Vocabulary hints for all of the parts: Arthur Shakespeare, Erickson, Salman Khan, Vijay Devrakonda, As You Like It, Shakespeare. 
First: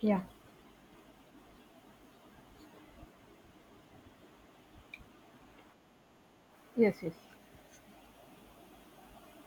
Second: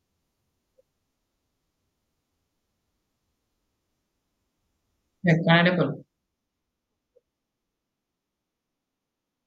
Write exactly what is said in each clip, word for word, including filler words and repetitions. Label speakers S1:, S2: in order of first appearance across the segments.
S1: Yeah.
S2: Yeah, Canada.
S1: Yes, yes.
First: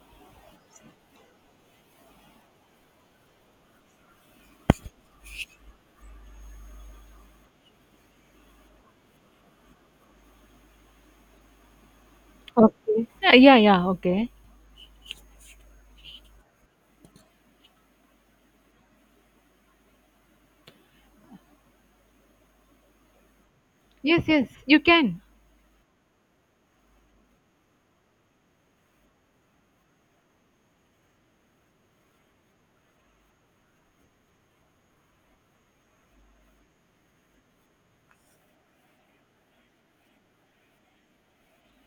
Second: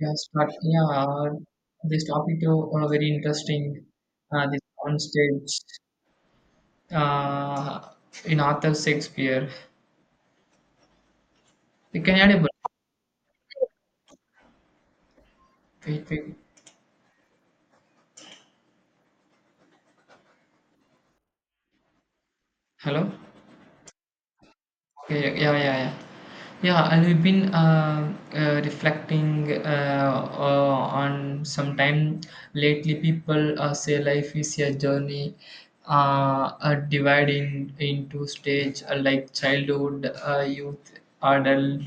S2: Yeah, start. Yeah, uh, this topic is uh, very interesting. Uh, this on stage uh, in Arthur Shakespeare. The Canada.
S1: Okay. Yeah, yeah, yeah, okay.
S2: Wait, wait. Hello.
S1: Yes, yes, you
S2: Yeah,
S1: can.
S2: yeah, yeah, yeah, yeah. Yeah, and we've been uh, uh, reflecting uh, uh, on some time lately. People uh, say life is a journey, uh, uh, divided in, into stage uh, like childhood, uh, youth, adult.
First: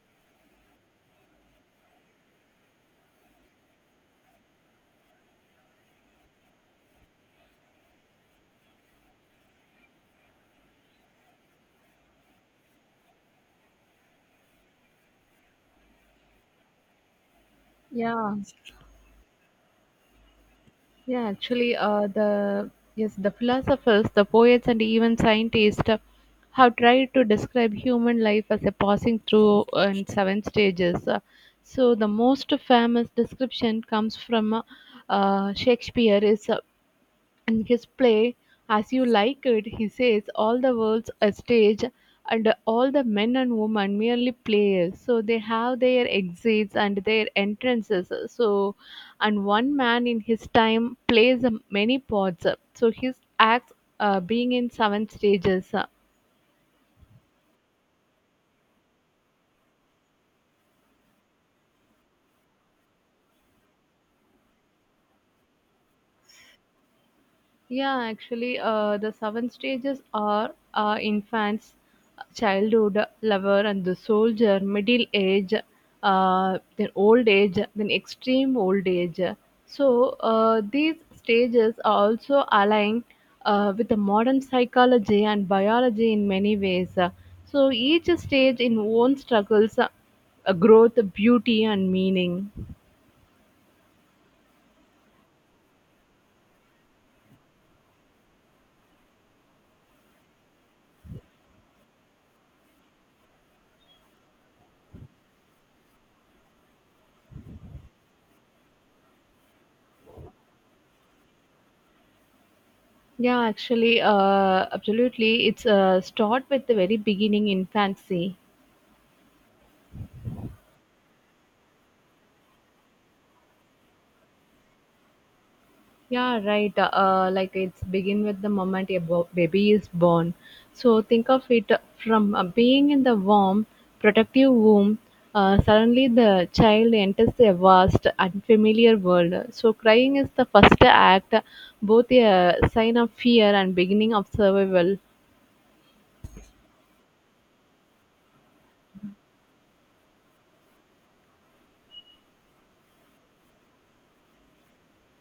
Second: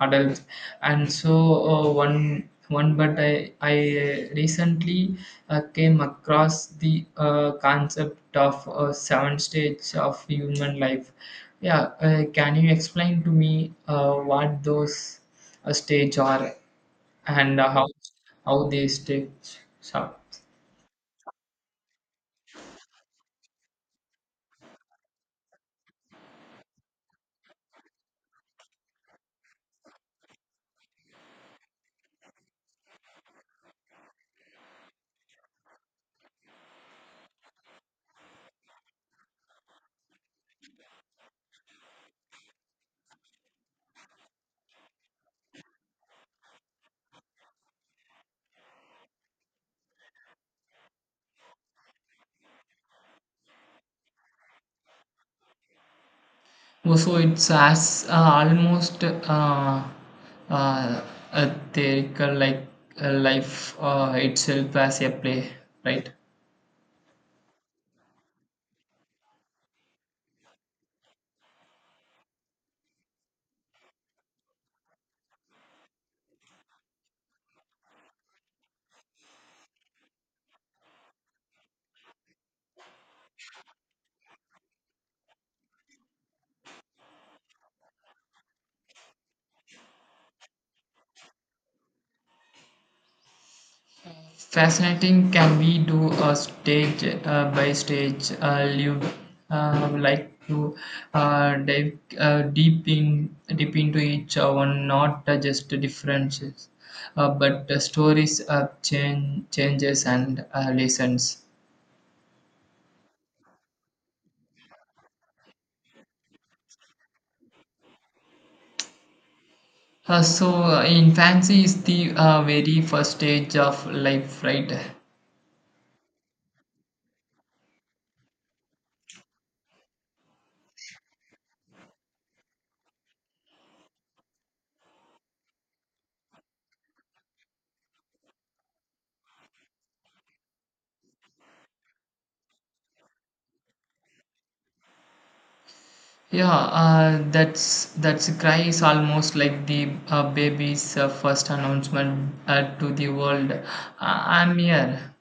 S2: adults, and so uh, one one, but i i uh, recently uh, came across the uh, concept of uh, seven stages of human life. Yeah, uh, can you explain to me uh, what those uh, stage are, and how
S1: Yeah,
S2: how
S1: yes.
S2: they stage are?
S1: yeah, actually, uh, the yes, the philosophers, the poets, and even scientists uh, have tried to describe human life as a passing through and seven stages. Uh, so the most famous description comes from uh, uh, Shakespeare is uh, in his play As You Like It. He says all the world's a stage and all the men and women merely players. So they have their exits and their entrances. So, and one man in his time plays many parts. So his acts uh, being in seven stages.
S2: Oh, so it's as uh, almost uh, uh, a theoretical, like uh, life uh, itself as a play, right?
S1: Yeah, actually, uh, the seven stages are uh, infants, childhood, lover, and the soldier, middle age, uh, then old age, then extreme old age. So, uh, these stages are also aligned uh, with the modern psychology and biology in many ways. So, each stage in own struggles, uh, growth, beauty, and meaning.
S2: Fascinating. Can we do a stage uh, by stage uh, live, uh, like to uh, dive uh, deep in deep into each one, not uh, just differences, uh, but the stories of change, changes and uh, lessons.
S1: Yeah, actually, uh, absolutely. It's uh, start with the very beginning infancy.
S2: Uh, so uh, infancy is the uh, very first stage of life, right?
S1: Yeah, right. Uh, uh, like it's begin with the moment a bo- baby is born. So think of it from uh, being in the warm, protective womb. Uh, suddenly, the child enters a vast, unfamiliar world. So crying is the first act, both a sign of fear and beginning of survival.
S2: Yeah, uh, that's that's cry is almost like the uh, baby's uh, first announcement uh, to the world. Uh, I'm here.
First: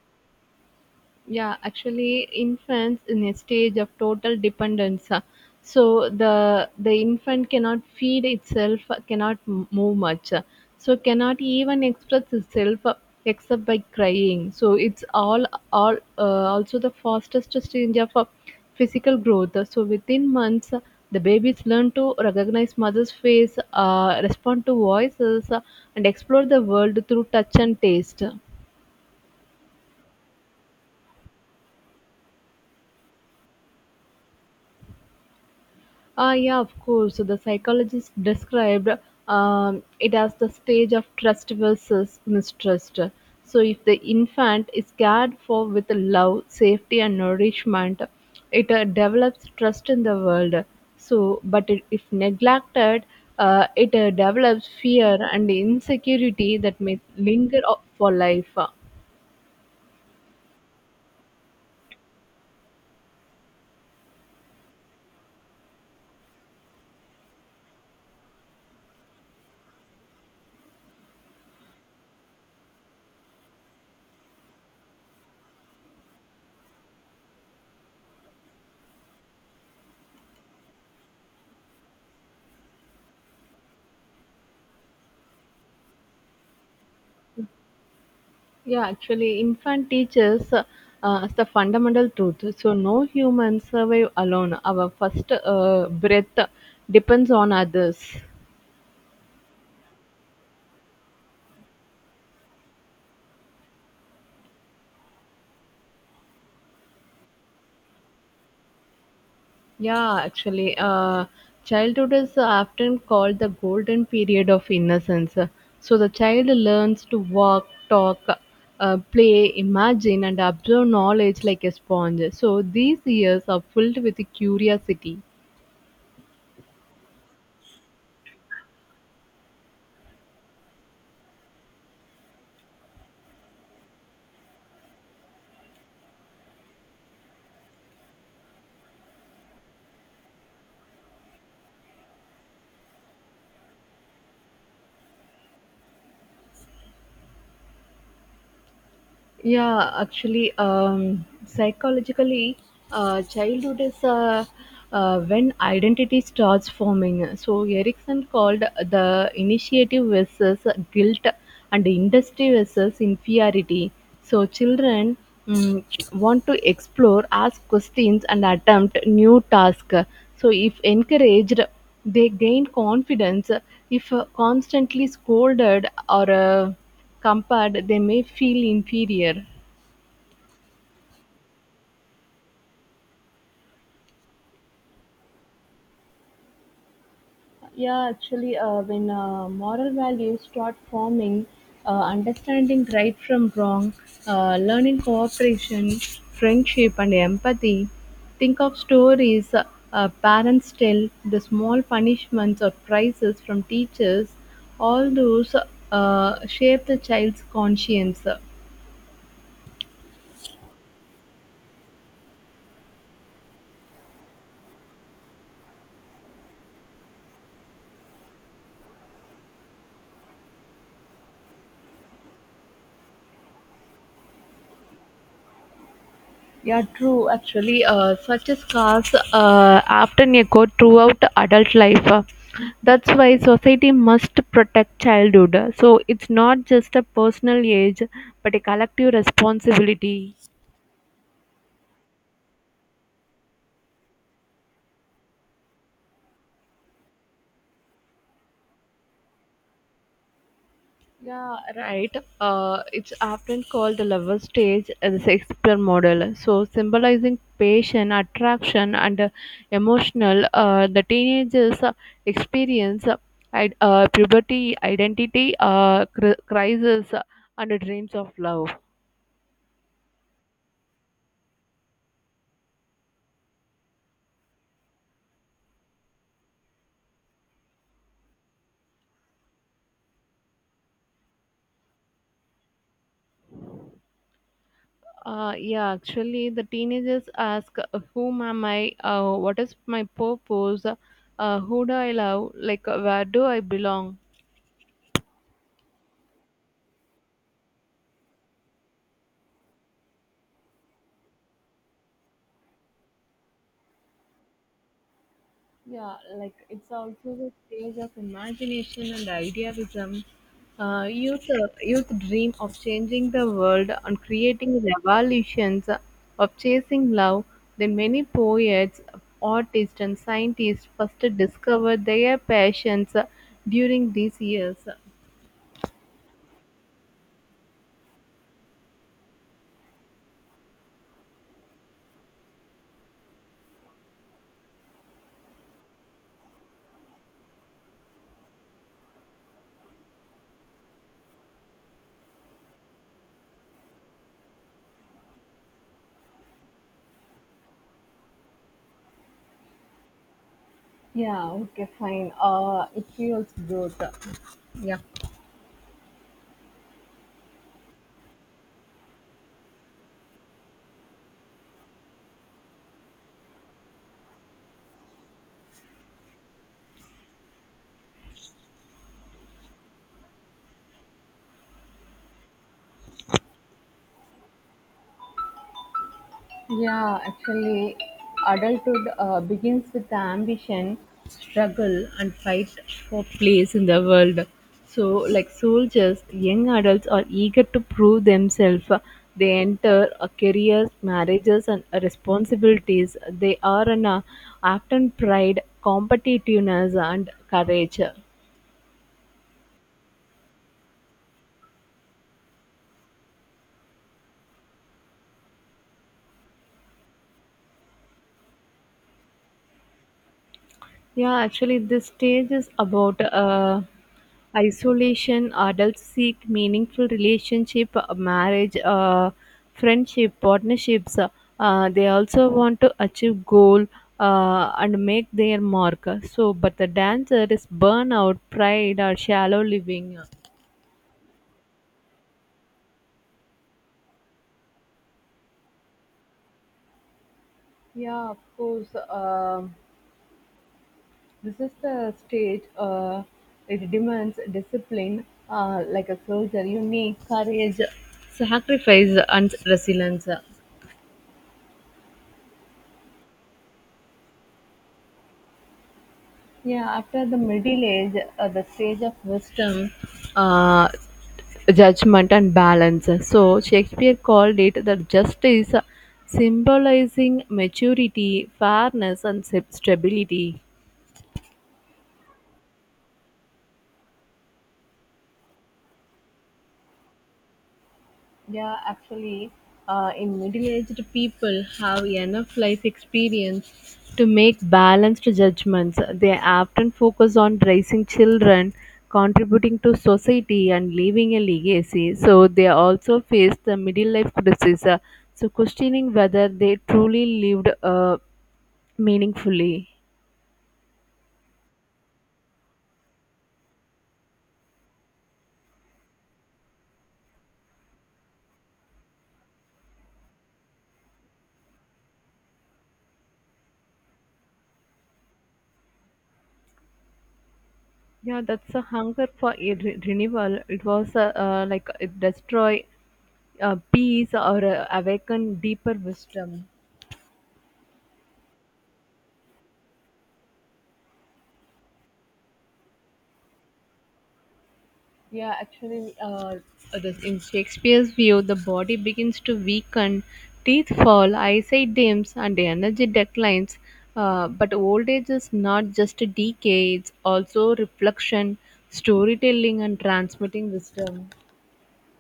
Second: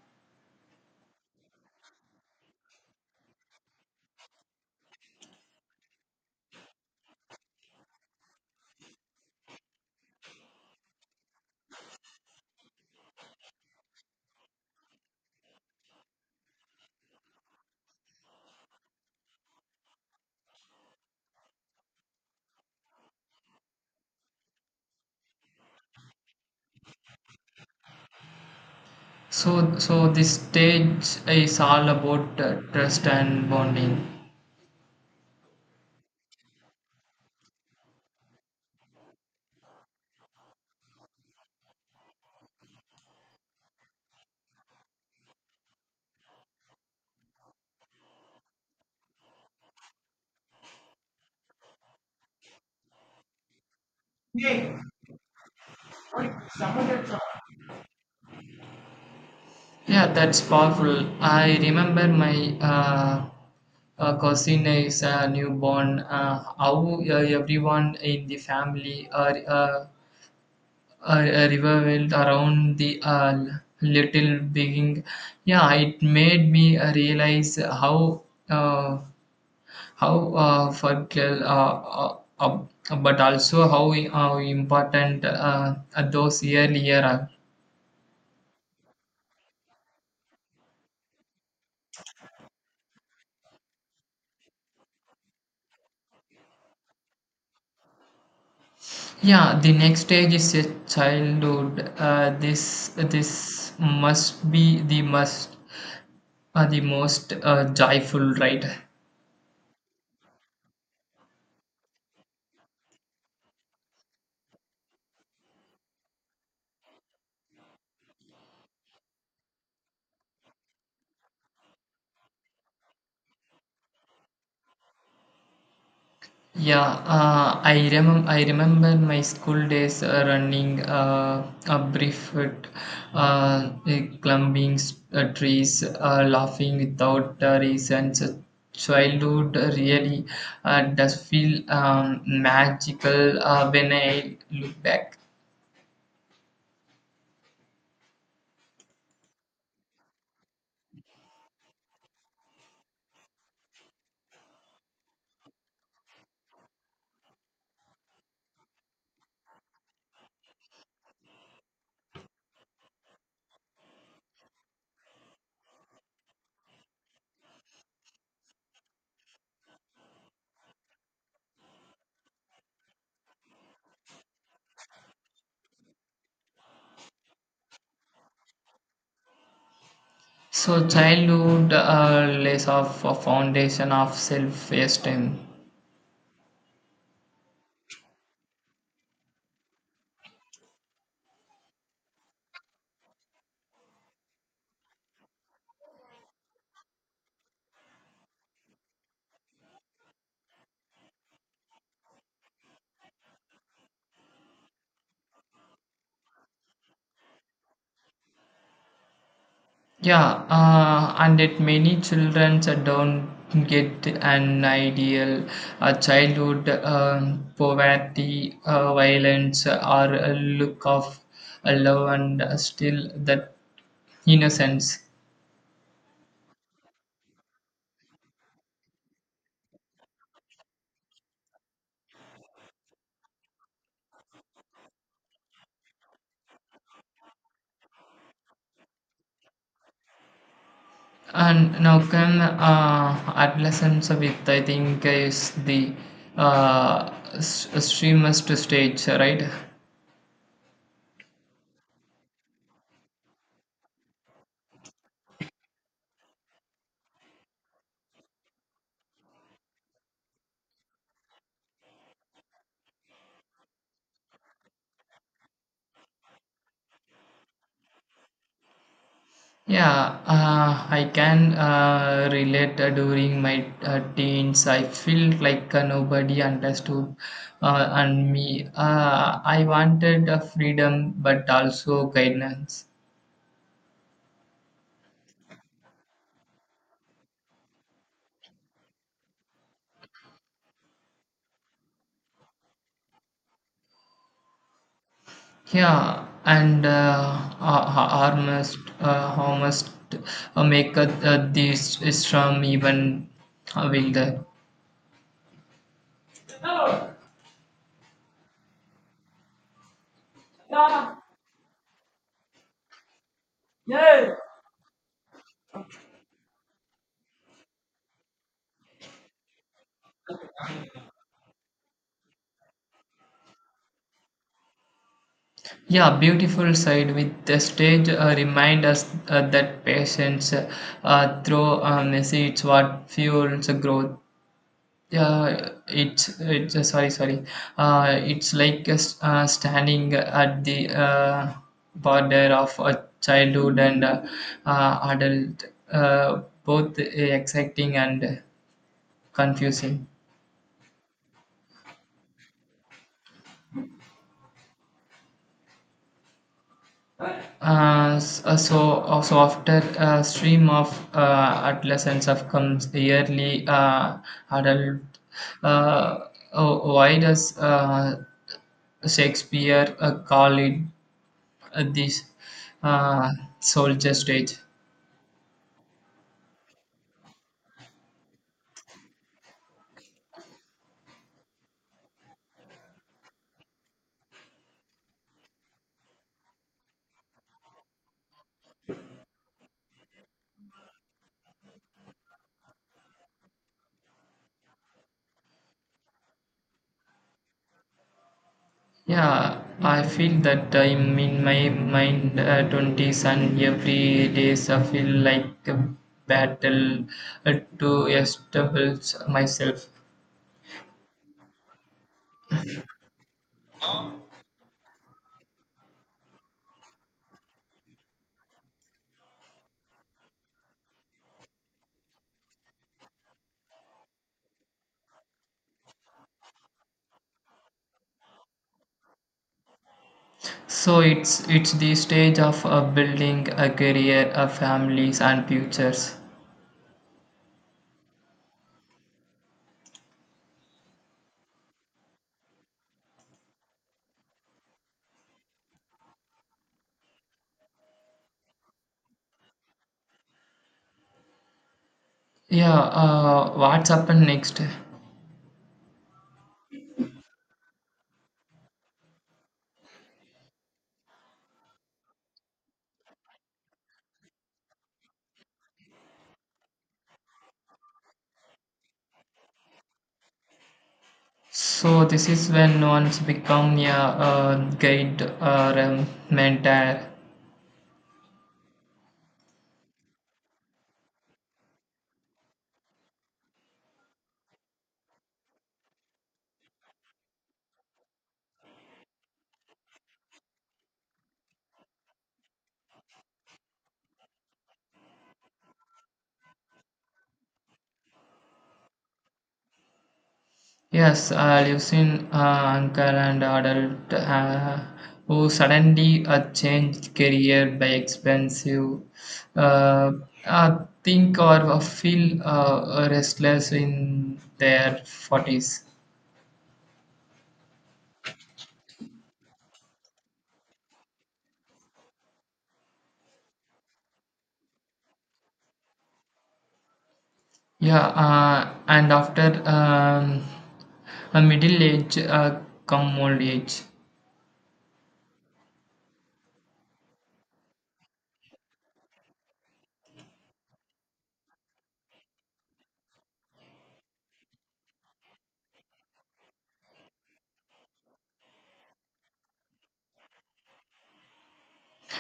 S1: yeah actually infants in a stage of total dependence, uh, so the the infant cannot feed itself, uh, cannot m- move much, uh, so cannot even express itself uh, except by crying. So it's all all uh, also the fastest stage of uh, physical growth. Uh, so within months, uh, the babies learn to recognize mother's face, uh, respond to voices, uh, and explore the world through touch and taste.
S2: So so this stage is all about uh, trust and bonding.
S1: Ah, yeah, of course. So the psychologist described um, it as the stage of trust versus mistrust. So if the infant is cared for with love, safety, and nourishment, it uh, develops trust in the world. So, but it, if neglected, uh, it uh, develops fear and insecurity that may linger o- for life.
S2: Yeah, that's powerful. I remember my uh, uh, cousin is a newborn. Uh, how uh, everyone in the family are. Uh, a, a river went around the uh, little being. Yeah, it made me uh, realize how uh, how uh, fragile, uh, uh, uh, but also how uh, important uh, those earlier are.
S1: Yeah, actually, infant teaches uh, us the fundamental truth. So, no human survive alone. Our first uh, breath depends on others.
S2: Yeah, the next stage is a childhood. uh, this this must be the must uh, the most uh, joyful, right?
S1: Yeah, actually, uh, Childhood is often called the golden period of innocence. So, the child learns to walk, talk, uh, play, imagine, and absorb knowledge like a sponge. So, these years are filled with curiosity.
S2: Yeah, uh, I remember. I remember my school days uh, running uh, a barefoot, uh, eh, climbing s- uh, trees, uh, laughing without uh, reason. So childhood really uh, does feel um, magical uh, when I look back.
S1: Yeah, actually, um, psychologically, uh, childhood is uh, uh, when identity starts forming. So Erickson called the initiative versus guilt and industry versus inferiority. So children mm, want to explore, ask questions, and attempt new tasks. So if encouraged, they gain confidence. If uh, constantly scolded or uh, compared, they may feel inferior.
S2: So childhood uh, lays off a foundation of self-esteem.
S1: Yeah, actually, uh, when uh, moral values start forming, uh, understanding right from wrong, uh, learning cooperation, friendship, and empathy. Think of stories uh, uh, parents tell, the small punishments or prizes from teachers, all those uh, shape the child's conscience.
S2: Yeah, uh, and it many children don't get an ideal uh, childhood. Um poverty, uh, violence, or a look of love and still that innocence.
S1: Yeah, true. Actually, uh, such a scars uh, often echo throughout adult life. Uh, That's why society must protect childhood. So it's not just a personal age, but a collective responsibility.
S2: And now can uh, adolescence with I think is the uh, s- extremist stage, right?
S1: Yeah, right. Uh, it's often called the lover stage as the Shakespeare model. So, symbolizing passion, attraction, and uh, emotional, uh, the teenagers uh, experience uh, id- uh, puberty, identity uh, cr- crisis, uh, and the dreams of love.
S2: Yeah, uh, I can uh, relate uh, during my uh, teens. I felt like uh, nobody understood uh, and me. Uh, I wanted uh, freedom but also guidance.
S1: Uh, yeah, actually, the teenagers ask, uh, "Whom am I? Uh, what is my purpose? Uh, who do I love? Like, uh, where do I belong?"
S2: Yeah, and uh, uh, almost, uh, almost uh, make uh, uh, this storm even uh, wilder.
S1: Yeah, like it's also the stage of imagination and idealism. Uh, youth, uh, youth dream of changing the world and creating revolutions, uh, of chasing love. Then many poets, artists, and scientists first discover their passions uh, during these years.
S2: Yeah, beautiful side with the stage uh, remind us uh, that patience uh, through uh, messy, it's what fuels growth. Yeah, it's it's uh, sorry, sorry. Uh, it's like uh, s- uh, standing at the uh, border of a childhood and uh, uh, adult, uh, both uh, exciting and confusing.
S1: Yeah, okay, fine. Uh, it feels good. Yeah.
S2: Uh, s- uh, so, uh, so after a stream of uh, adolescence of comes yearly uh, adult, uh, uh, why does uh, Shakespeare uh, call it uh, this uh, soldier stage?
S1: Yeah, actually, Adulthood uh, begins with the ambition, struggle, and fight for place in the world. So, like soldiers, young adults are eager to prove themselves. They enter uh, careers, marriages, and uh, responsibilities. They are an, uh, act on pride, competitiveness, and courage.
S2: Yeah, I feel that I'm in my mind uh, twenties, and every days I feel like a battle uh, to establish myself.
S1: Yeah, actually, this stage is about uh, isolation. Adults seek meaningful relationship, uh, marriage, uh, friendship, partnerships. Uh, they also want to achieve goal uh, and make their mark. So, but the dancer is burnout, pride, or shallow living.
S2: So it's it's the stage of uh, building a career, uh, families and futures.
S1: Yeah, of course. um This is the stage. Uh, it demands discipline, uh, like a soldier. You need courage, sacrifice, and resilience.
S2: Yeah, uh, what's happened next?
S1: Yeah, after the middle age, uh, the stage of wisdom, uh, judgment, and balance. So Shakespeare called it the justice, symbolizing maturity, fairness, and stab- stability.
S2: So this is when no one's become a uh, guide or um, mentor.
S1: Yeah, actually, uh, in middle-aged people have enough life experience to make balanced judgments. They often focus on raising children, contributing to society, and leaving a legacy. So they also face the middle-life criticism, so questioning whether they truly lived uh, meaningfully.
S2: Yes, I live in uh, uncle and adult uh, who suddenly uh, changed career by expensive. Uh, I think or feel uh, restless in their forties.
S1: Yeah, that's a hunger for a re- renewal. It was uh, uh, like it destroy uh, peace or uh, awaken deeper wisdom.
S2: Yeah, uh, and after um, a middle age, uh, come old age.
S1: Yeah, actually, uh, the- in Shakespeare's view, the body begins to weaken, teeth fall, eyesight dims, and the energy declines. Uh, but old age is not just a decay, it's also reflection, storytelling, and transmitting wisdom.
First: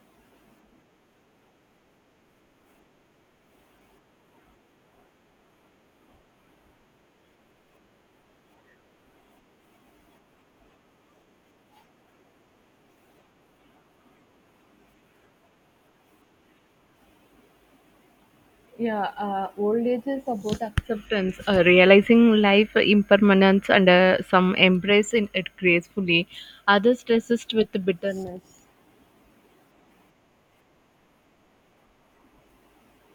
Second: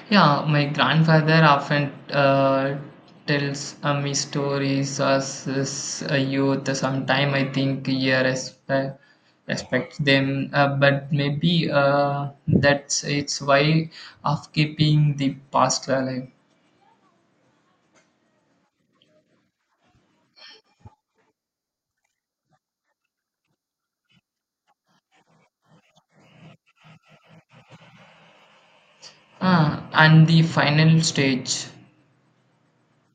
S2: Yeah, my grandfather often uh, tells uh, me stories as, as a youth. Sometime I think he respect, respects them, uh, but maybe uh, that's its way of keeping the past alive.
S1: Yeah, uh, Old age is about acceptance, uh, realizing life impermanence, and uh, some embrace in it gracefully. Others resist with bitterness.
S2: Ah, and the final stage.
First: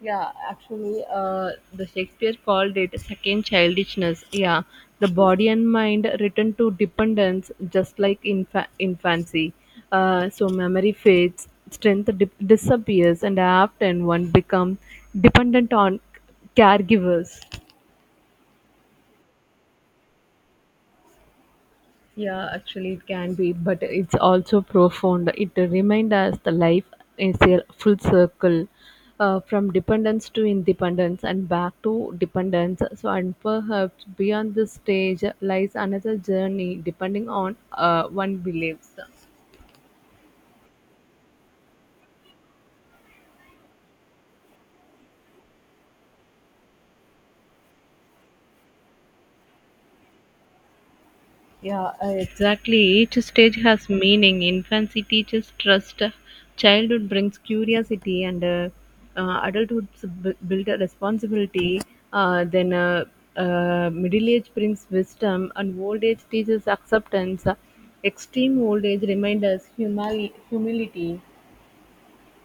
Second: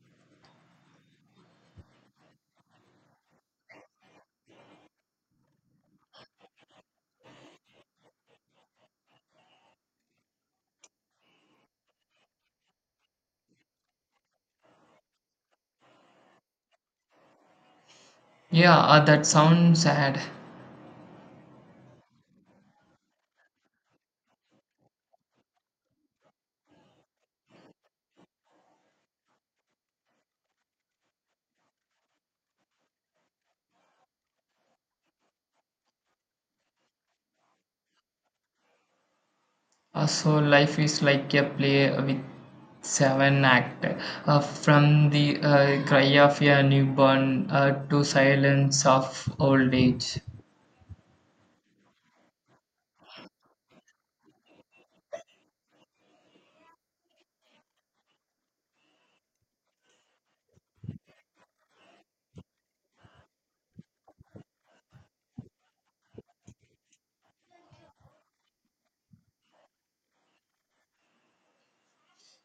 S1: Yeah, actually, uh, the Shakespeare called it second childishness. Yeah, the body and mind return to dependence, just like infa- infancy. Uh, so memory fades, strength dip disappears, and often one becomes dependent on caregivers.
S2: Yeah, uh, that sounds sad.
S1: Yeah, actually, it can be, but it's also profound. It reminds us the life is a full circle uh, from dependence to independence and back to dependence. So, and perhaps beyond this stage lies another journey depending on uh, one believes.
S2: Uh, so life is like a play with seven act, uh, from the uh, cry of a newborn uh, to silence of old age.
S1: Yeah, uh, exactly. Each stage has meaning. Infancy teaches trust, childhood brings curiosity, and uh, uh, adulthood b- build a responsibility. Uh, then uh, uh, middle age brings wisdom, and old age teaches acceptance. Extreme old age reminds us humali- humility.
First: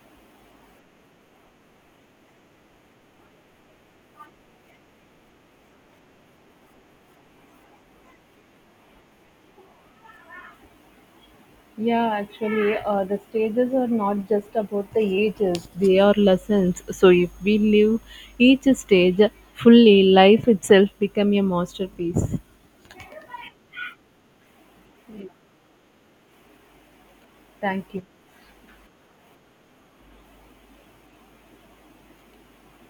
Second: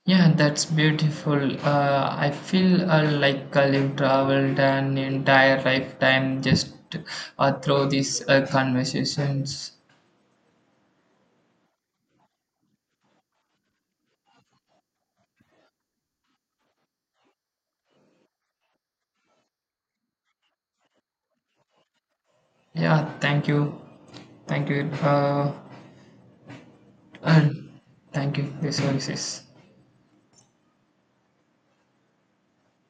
S2: Yeah, that's beautiful. uh, I feel uh, like I've traveled an entire lifetime just uh, through these uh, conversations.
S1: Yeah, actually, uh, the stages are not just about the ages, they are lessons. So, if we live each stage fully, life itself become a masterpiece.
S2: Yeah, thank you, thank you, uh, and
S1: Thank you.
S2: thank you this services.